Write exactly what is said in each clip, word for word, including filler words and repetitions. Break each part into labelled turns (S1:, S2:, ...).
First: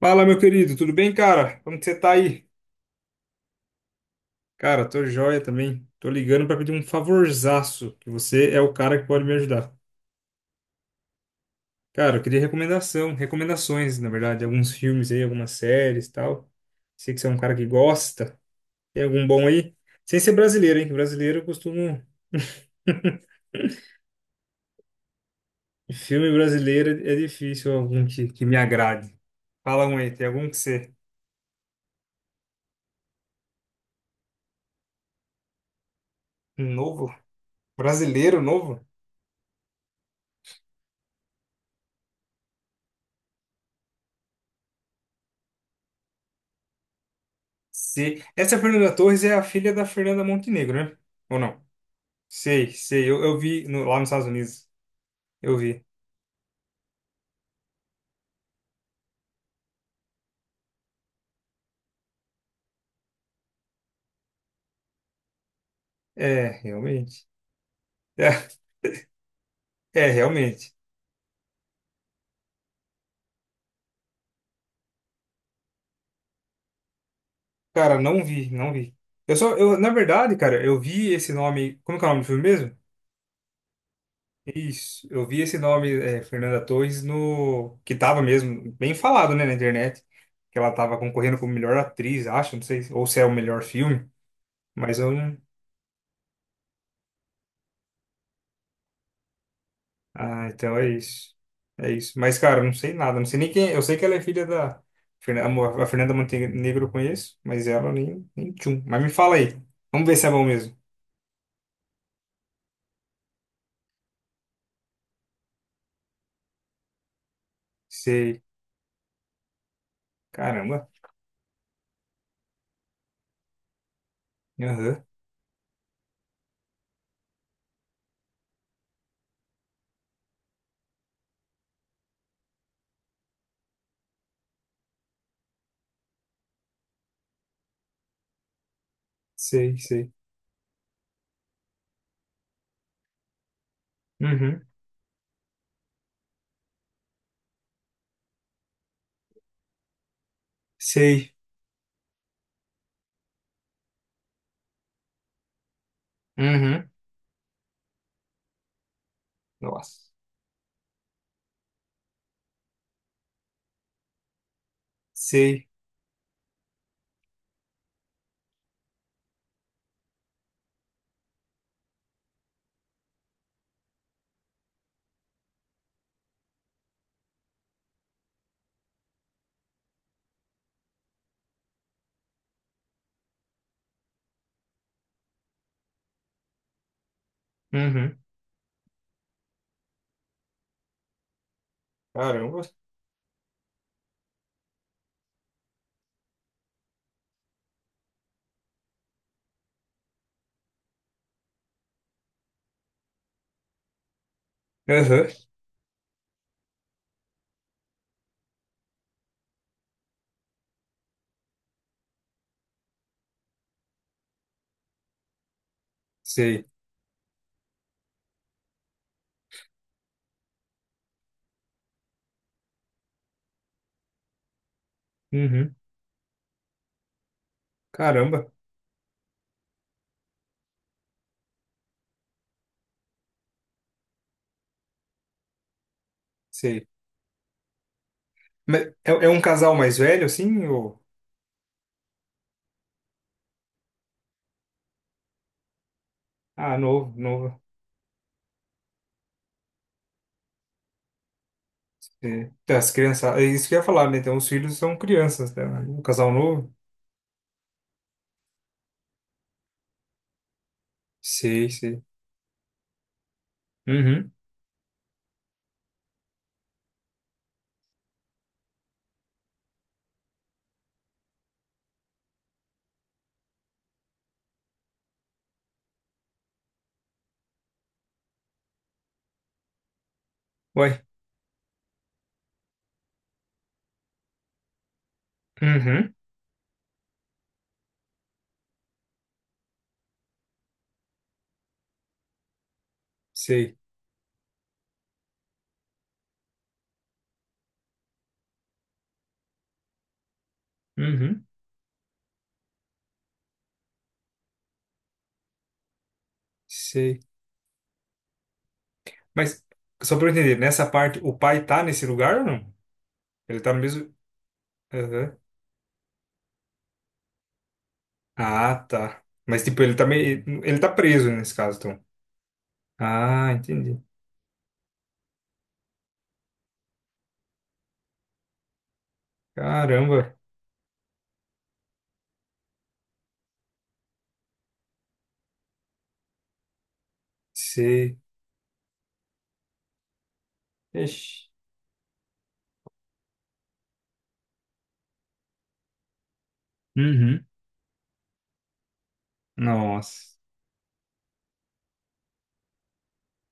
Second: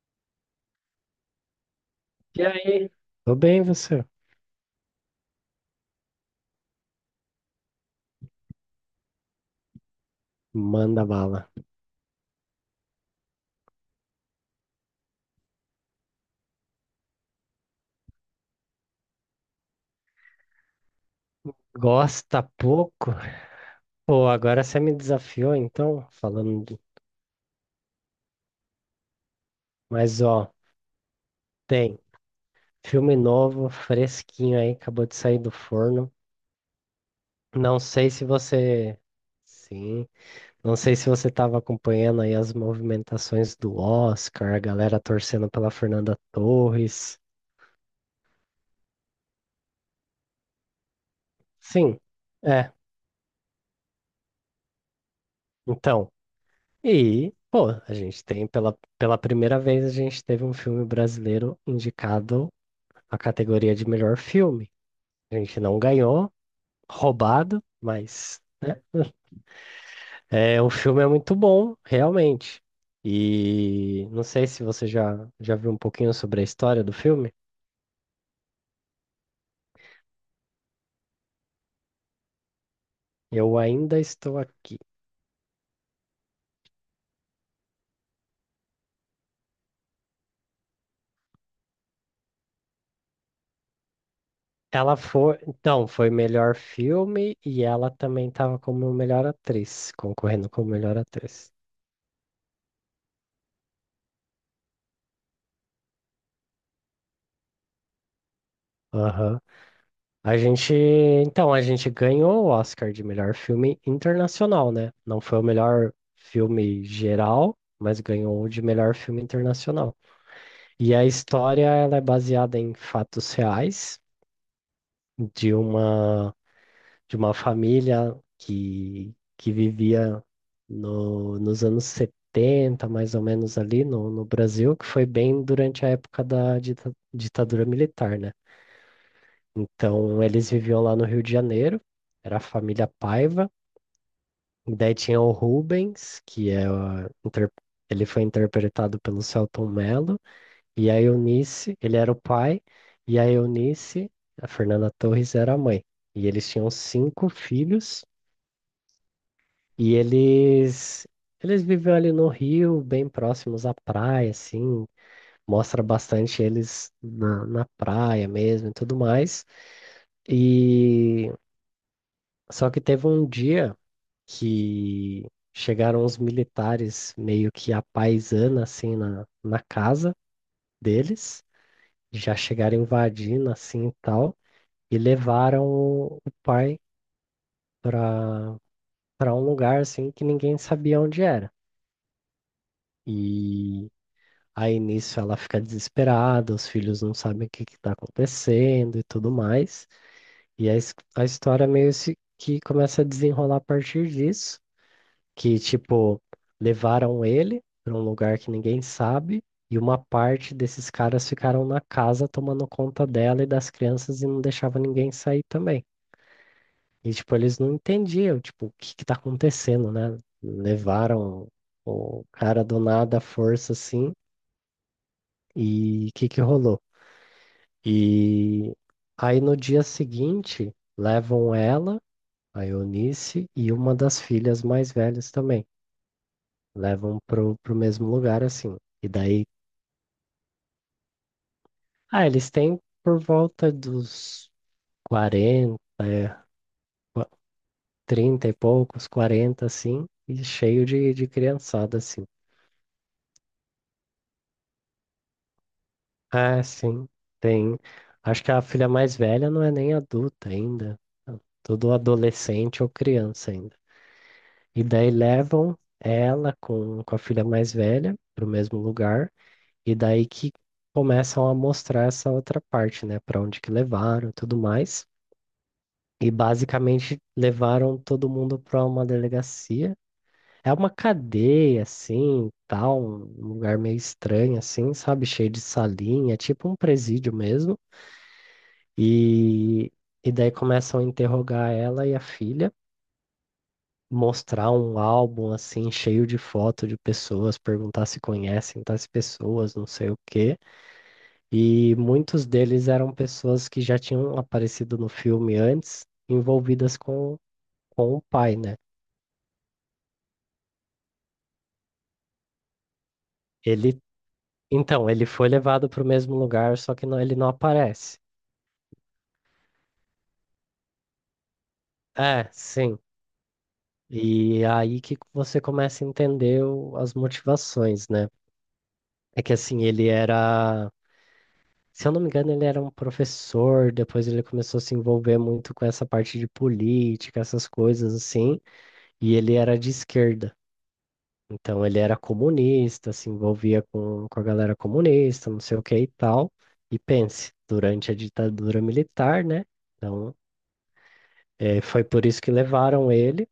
S1: Fala, meu querido, tudo bem, cara? Como que você tá
S2: E
S1: aí?
S2: aí? Tô bem, você?
S1: Cara, tô joia também. Tô ligando pra pedir um favorzaço, que você é o cara que pode me ajudar.
S2: Manda bala.
S1: Cara, eu queria recomendação, recomendações, na verdade, alguns filmes aí, algumas séries e tal. Sei que você é um cara que gosta. Tem algum bom aí? Sem ser brasileiro, hein? Que brasileiro eu costumo.
S2: Gosta pouco? Pô, agora você me desafiou, então,
S1: Filme
S2: falando de...
S1: brasileiro é difícil algum que, que me agrade. Fala um aí,
S2: Mas,
S1: tem algum
S2: ó,
S1: que você.
S2: tem filme novo, fresquinho aí, acabou de sair do forno.
S1: Um novo?
S2: Não sei se
S1: Brasileiro novo?
S2: você... Sim. Não sei se você tava acompanhando aí as movimentações do Oscar, a galera torcendo pela Fernanda Torres.
S1: Sei. Essa Fernanda Torres é a filha da Fernanda Montenegro, né? Ou não?
S2: Sim,
S1: Sei,
S2: é.
S1: sei. Eu, eu vi no- lá nos Estados Unidos. Eu vi.
S2: Então, e, pô, a gente tem, pela, pela primeira vez, a gente teve um filme brasileiro indicado à categoria de melhor filme. A gente não ganhou,
S1: É, realmente.
S2: roubado, mas
S1: É, é,
S2: é, o
S1: realmente.
S2: filme é muito bom, realmente. E não sei se você já, já viu um pouquinho sobre a história do filme.
S1: Cara, não vi, não vi. Eu só, eu, na verdade, cara, eu vi esse nome. Como que é o nome do filme mesmo?
S2: Eu ainda estou aqui.
S1: Isso. Eu vi esse nome, é, Fernanda Torres, no. Que tava mesmo bem falado, né, na internet. Que ela tava concorrendo como melhor atriz, acho, não sei. Ou se é o melhor filme.
S2: Ela
S1: Mas eu não.
S2: foi, então, foi melhor filme e ela também estava como melhor atriz,
S1: Ah,
S2: concorrendo como
S1: então é
S2: melhor
S1: isso.
S2: atriz.
S1: É isso. Mas, cara, eu não sei nada. Não sei nem quem. Eu sei que ela é filha da. Fernan- A Fernanda Montenegro eu conheço, mas ela nem, nem tchum. Mas me fala
S2: Aham.
S1: aí. Vamos ver se é
S2: A
S1: bom
S2: gente,
S1: mesmo.
S2: então, a gente ganhou o Oscar de melhor filme internacional, né? Não foi o melhor filme geral, mas ganhou
S1: Sei.
S2: o de melhor filme internacional.
S1: Caramba.
S2: E a história, ela é baseada em fatos reais
S1: Aham.
S2: de uma de uma família que que vivia no, nos anos setenta mais ou menos ali no, no Brasil, que foi bem durante a época da dita- ditadura militar, né?
S1: Sei, sei.
S2: Então, eles viviam lá no Rio de Janeiro, era a família Paiva,
S1: Uhum.
S2: e daí tinha o Rubens, que é a inter- ele foi interpretado pelo Selton Mello, e a
S1: Sei.
S2: Eunice, ele era o pai, e a Eunice, a Fernanda Torres, era a mãe. E eles tinham
S1: Uhum.
S2: cinco filhos, e
S1: Nossa.
S2: eles eles viviam ali no Rio, bem próximos à praia, assim,
S1: Sei.
S2: mostra bastante eles na, na praia mesmo e tudo mais. E só que teve um dia que chegaram os militares meio que à paisana, assim, na, na casa deles, já chegaram invadindo, assim, e tal, e levaram o, o pai
S1: Uhum.
S2: para para um lugar, assim, que ninguém sabia onde era.
S1: Caramba.
S2: E aí, nisso, ela fica desesperada, os filhos não sabem o que que tá acontecendo e tudo mais, e a, his- a história meio se- que começa a desenrolar a partir disso,
S1: Aham.
S2: que, tipo, levaram ele para um lugar que ninguém sabe, e uma parte desses caras ficaram na casa tomando conta dela e das crianças e não deixava ninguém sair também.
S1: Sei.
S2: E, tipo, eles não entendiam, tipo, o que que tá acontecendo, né? Levaram o cara do nada à força, assim,
S1: Uhum.
S2: e o que que rolou?
S1: Caramba.
S2: E aí no dia seguinte, levam ela, a Eunice, e uma das filhas mais velhas também.
S1: Sei.
S2: Levam pro, pro mesmo lugar, assim.
S1: Mas
S2: E
S1: é, é um
S2: daí,
S1: casal mais velho, assim? Ou...
S2: ah, eles têm por volta dos quarenta é,
S1: Ah, novo,
S2: qua-
S1: novo.
S2: trinta e poucos, quarenta assim, e cheio de, de criançada, assim.
S1: É, as crianças, é isso que eu ia falar, né? Então, os filhos são crianças, né? Um casal
S2: Ah,
S1: novo?
S2: sim, tem. Acho que a filha mais velha não é nem adulta ainda. É
S1: Sei,
S2: tudo
S1: sei.
S2: adolescente ou criança ainda.
S1: Uhum.
S2: E daí levam ela com, com a filha mais velha pro mesmo lugar. E daí que começam a mostrar essa outra parte, né? Para onde que levaram e tudo mais. E basicamente levaram todo mundo para uma delegacia. É uma
S1: Ué.
S2: cadeia, assim, tal, um lugar meio estranho, assim, sabe? Cheio de
S1: Uhum.
S2: salinha, tipo um presídio mesmo. E, e daí começam a interrogar ela e a filha,
S1: Sei.
S2: mostrar um álbum, assim, cheio de foto de pessoas, perguntar se conhecem tais pessoas, não sei o quê.
S1: Uhum.
S2: E muitos deles eram pessoas que já tinham aparecido no filme antes, envolvidas
S1: Sei.
S2: com, com o pai, né?
S1: Mas, só pra eu entender, nessa parte, o pai tá nesse lugar ou não? Ele tá no
S2: Ele
S1: mesmo.
S2: Então, ele
S1: Aham.
S2: foi levado para o mesmo lugar, só que não- ele não aparece.
S1: Ah, tá. Mas, tipo, ele tá meio. Ele tá preso nesse caso, então.
S2: É, sim.
S1: Ah, entendi.
S2: E aí que você começa a entender o- as motivações, né? É que assim, ele
S1: Caramba.
S2: era, se eu não me engano, ele era um professor, depois ele começou a se envolver muito com essa parte de política, essas coisas
S1: Sei.
S2: assim, e ele era de esquerda.
S1: Ixi.
S2: Então, ele era comunista, se envolvia com, com a galera comunista, não sei o que e tal. E
S1: Uhum.
S2: pense, durante a ditadura militar, né?
S1: Nossa.
S2: Então, Eh, foi por isso que levaram ele,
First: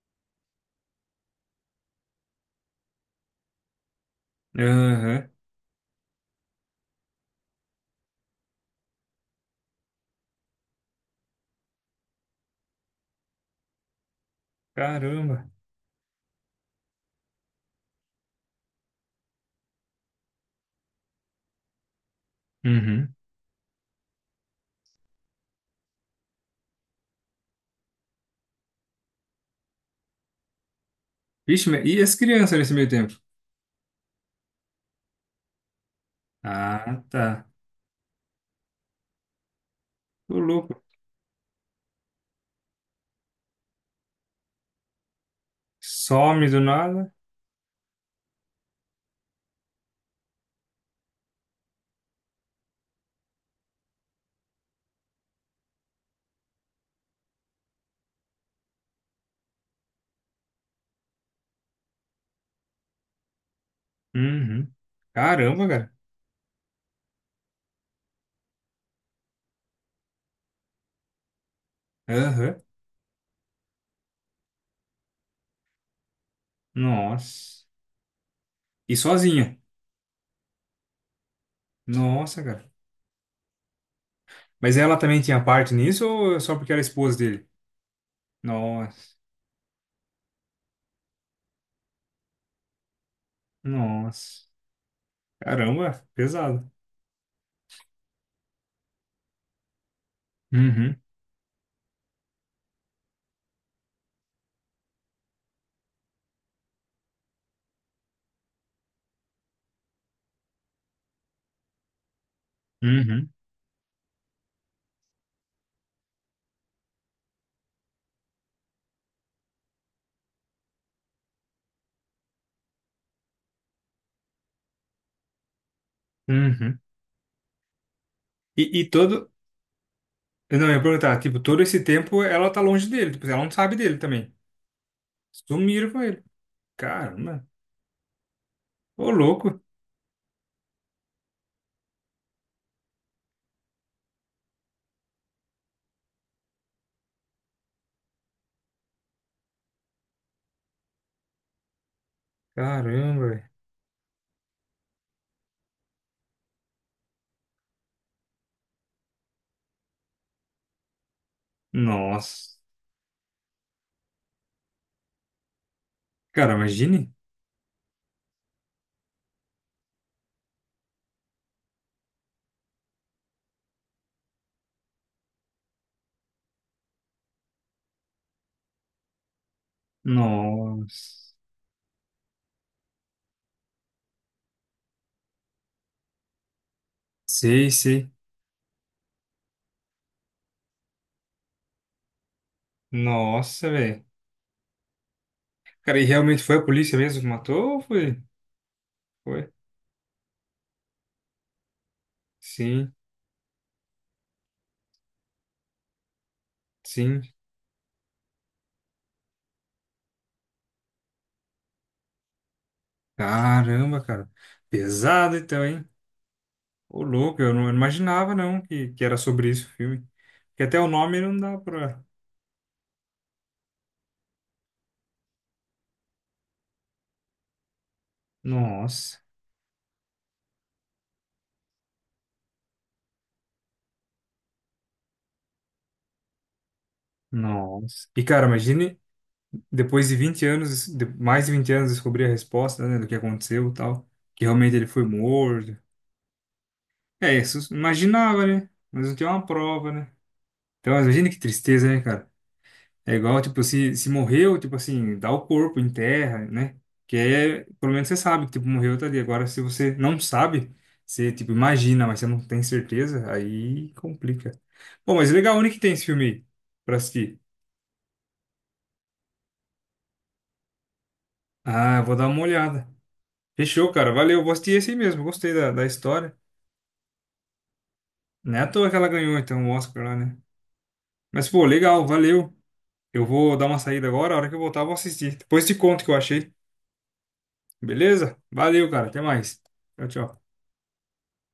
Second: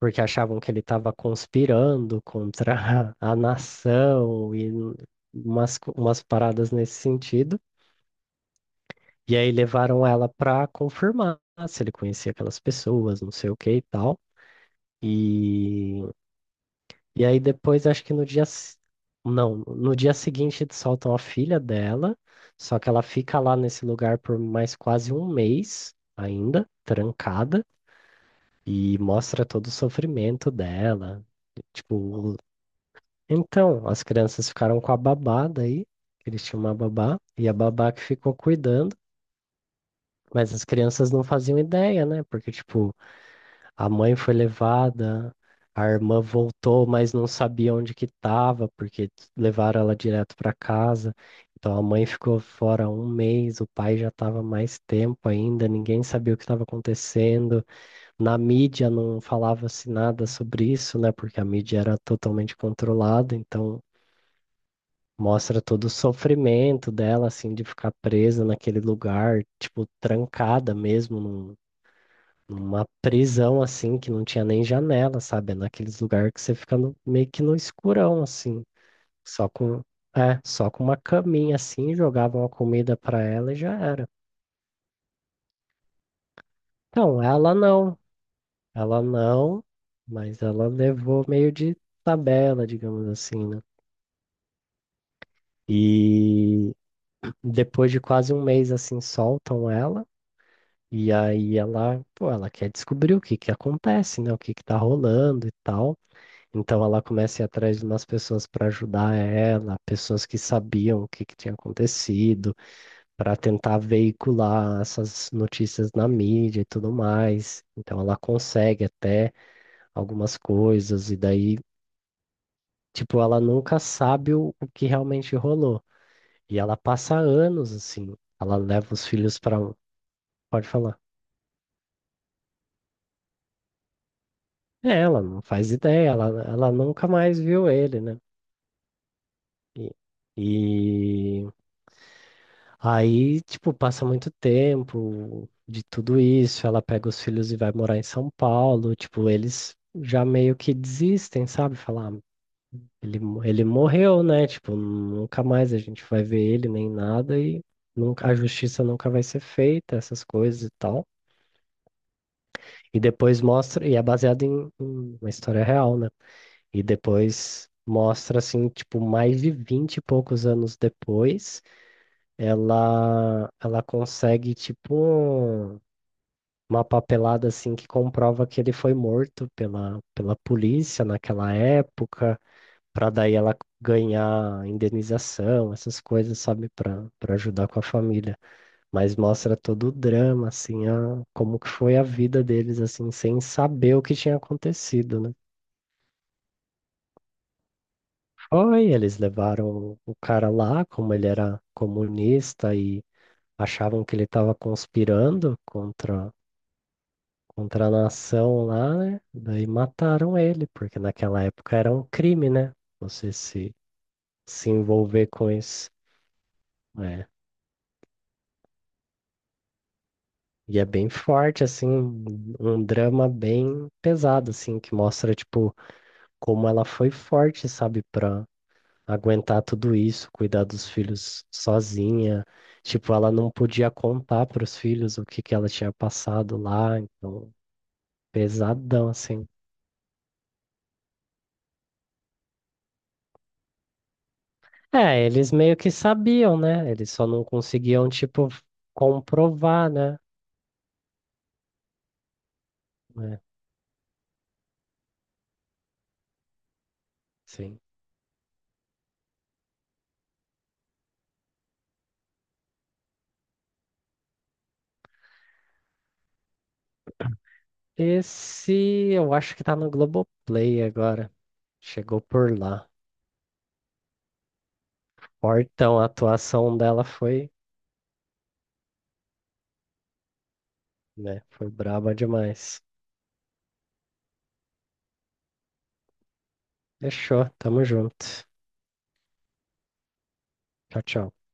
S2: porque achavam que ele estava conspirando contra a nação e n-
S1: Aham.
S2: umas, co- umas paradas nesse sentido. E aí levaram ela para confirmar se ele conhecia aquelas pessoas, não sei o que e tal.
S1: Caramba.
S2: E, e aí depois, acho que no dia. s- não, no dia seguinte eles soltam a filha dela, só que ela
S1: Uhum.
S2: fica lá nesse lugar por mais quase um mês ainda, trancada. E mostra todo o sofrimento dela.
S1: Vixe, mas e as
S2: Tipo,
S1: crianças nesse meio tempo?
S2: então, as crianças ficaram com a babá daí, que eles tinham uma
S1: Ah,
S2: babá,
S1: tá.
S2: e a babá que ficou cuidando,
S1: Ô,
S2: mas as
S1: louco.
S2: crianças não faziam ideia, né? Porque, tipo, a mãe foi levada, a irmã
S1: Some do
S2: voltou,
S1: nada.
S2: mas não sabia onde que tava, porque levaram ela direto para casa. Então a mãe ficou fora um mês, o pai já estava mais tempo ainda, ninguém sabia o que estava acontecendo. Na mídia não falava-se nada sobre isso, né? Porque a mídia era totalmente controlada, então
S1: Uhum.
S2: mostra
S1: Caramba,
S2: todo o
S1: cara.
S2: sofrimento dela, assim, de ficar presa naquele lugar, tipo, trancada mesmo, num-
S1: Aham.
S2: numa prisão, assim, que não tinha nem janela, sabe? É naqueles lugares que você fica no- meio que no
S1: Nossa.
S2: escurão, assim,
S1: E
S2: só
S1: sozinha.
S2: com, é, só com uma caminha, assim,
S1: Nossa,
S2: jogavam a
S1: cara.
S2: comida pra ela e já era.
S1: Mas ela também tinha parte nisso ou só porque era esposa
S2: Então,
S1: dele?
S2: ela não.
S1: Nossa.
S2: Ela não, mas ela levou meio de tabela, digamos assim, né?
S1: Nossa. Caramba, pesado.
S2: E depois de quase um mês assim, soltam ela.
S1: Uhum.
S2: E aí ela, pô, ela quer descobrir o que que acontece, né? O que que tá rolando e tal. Então ela começa a ir atrás de umas pessoas para ajudar ela, pessoas que sabiam o que que tinha acontecido,
S1: Uhum.
S2: para tentar veicular essas notícias na mídia e tudo mais. Então ela consegue até algumas coisas e daí tipo, ela nunca sabe o, o que realmente rolou. E ela
S1: Uhum.
S2: passa anos assim. Ela
S1: E, e
S2: leva os
S1: todo.
S2: filhos para.
S1: Eu não,
S2: Pode
S1: eu ia
S2: falar.
S1: perguntar, tipo, todo esse tempo ela tá longe dele. Tipo, ela não sabe dele também.
S2: É, ela não faz
S1: Sumiram com
S2: ideia.
S1: ele.
S2: Ela, ela nunca mais
S1: Caramba.
S2: viu ele, né?
S1: Ô, louco.
S2: E, e aí, tipo, passa muito tempo de tudo isso. Ela pega os filhos e vai morar em São Paulo. Tipo, eles já meio que desistem, sabe? Falar,
S1: Caramba,
S2: ele, mo-
S1: velho.
S2: ele morreu, né? Tipo, nunca mais a gente vai ver ele nem nada e nunca, a justiça nunca vai ser feita, essas coisas e tal.
S1: Nossa.
S2: E depois mostra, e é baseado em, em uma história real, né?
S1: Cara,
S2: E
S1: imagine.
S2: depois mostra, assim, tipo, mais de vinte e poucos anos depois, ela, ela consegue, tipo, uma papelada, assim, que comprova que ele foi morto pela, pela polícia
S1: Nossa.
S2: naquela época. Para daí ela ganhar indenização, essas coisas, sabe, para para ajudar
S1: Sei,
S2: com a
S1: sei.
S2: família. Mas mostra todo o drama, assim, a, como que foi a vida deles, assim, sem
S1: Nossa,
S2: saber o
S1: velho.
S2: que tinha acontecido, né?
S1: Cara, e realmente foi a polícia mesmo que matou ou foi?
S2: Foi, eles
S1: Foi.
S2: levaram o cara lá, como ele era comunista
S1: Sim,
S2: e achavam que ele estava conspirando contra
S1: sim.
S2: contra a nação lá, né? Daí mataram ele, porque naquela época era um crime, né? Você se
S1: Caramba, cara.
S2: se envolver
S1: Pesado
S2: com
S1: então, hein?
S2: isso.
S1: Ô,
S2: É.
S1: louco, eu não imaginava não que, que era sobre isso o filme. Porque
S2: E
S1: até
S2: é
S1: o
S2: bem
S1: nome não dá
S2: forte, assim,
S1: pra.
S2: um um drama bem pesado, assim, que mostra, tipo, como ela foi forte, sabe, pra
S1: Nossa,
S2: aguentar tudo isso, cuidar dos filhos sozinha. Tipo, ela não podia contar pros filhos o que que ela tinha passado lá, então,
S1: nossa. E, cara, imagine
S2: pesadão, assim.
S1: depois de vinte anos, de- mais de vinte anos, descobrir a resposta, né, do que aconteceu e tal. Que realmente ele foi
S2: É, eles
S1: morto.
S2: meio que sabiam, né? Eles só
S1: É
S2: não
S1: isso,
S2: conseguiam,
S1: imaginava,
S2: tipo,
S1: né? Mas não tinha uma
S2: comprovar,
S1: prova, né?
S2: né?
S1: Então, imagina que tristeza, né, cara? É
S2: É,
S1: igual, tipo, se, se morreu, tipo assim, dá o corpo, enterra, né? Que é,
S2: sim.
S1: pelo menos você sabe que, tipo, morreu, tá ali. Agora, se você não sabe, você, tipo, imagina, mas você não tem certeza, aí complica. Bom, mas legal, onde que tem esse filme aí pra assistir?
S2: Esse eu acho que tá no Globoplay agora.
S1: Ah, eu vou
S2: Chegou
S1: dar uma
S2: por
S1: olhada.
S2: lá.
S1: Fechou, cara, valeu, vou assistir esse aí mesmo, gostei da, da
S2: Fortão, a
S1: história.
S2: atuação dela foi,
S1: Não é à toa que ela ganhou, então, o Oscar lá, né?
S2: né?
S1: Mas, pô,
S2: Foi
S1: legal,
S2: braba
S1: valeu.
S2: demais.
S1: Eu vou dar uma saída agora, a hora que eu voltar, eu vou assistir. Depois te conto o que eu achei.
S2: Fechou, tamo
S1: Beleza?
S2: junto.
S1: Valeu, cara. Até mais. Tchau, tchau.
S2: Tchau, tchau.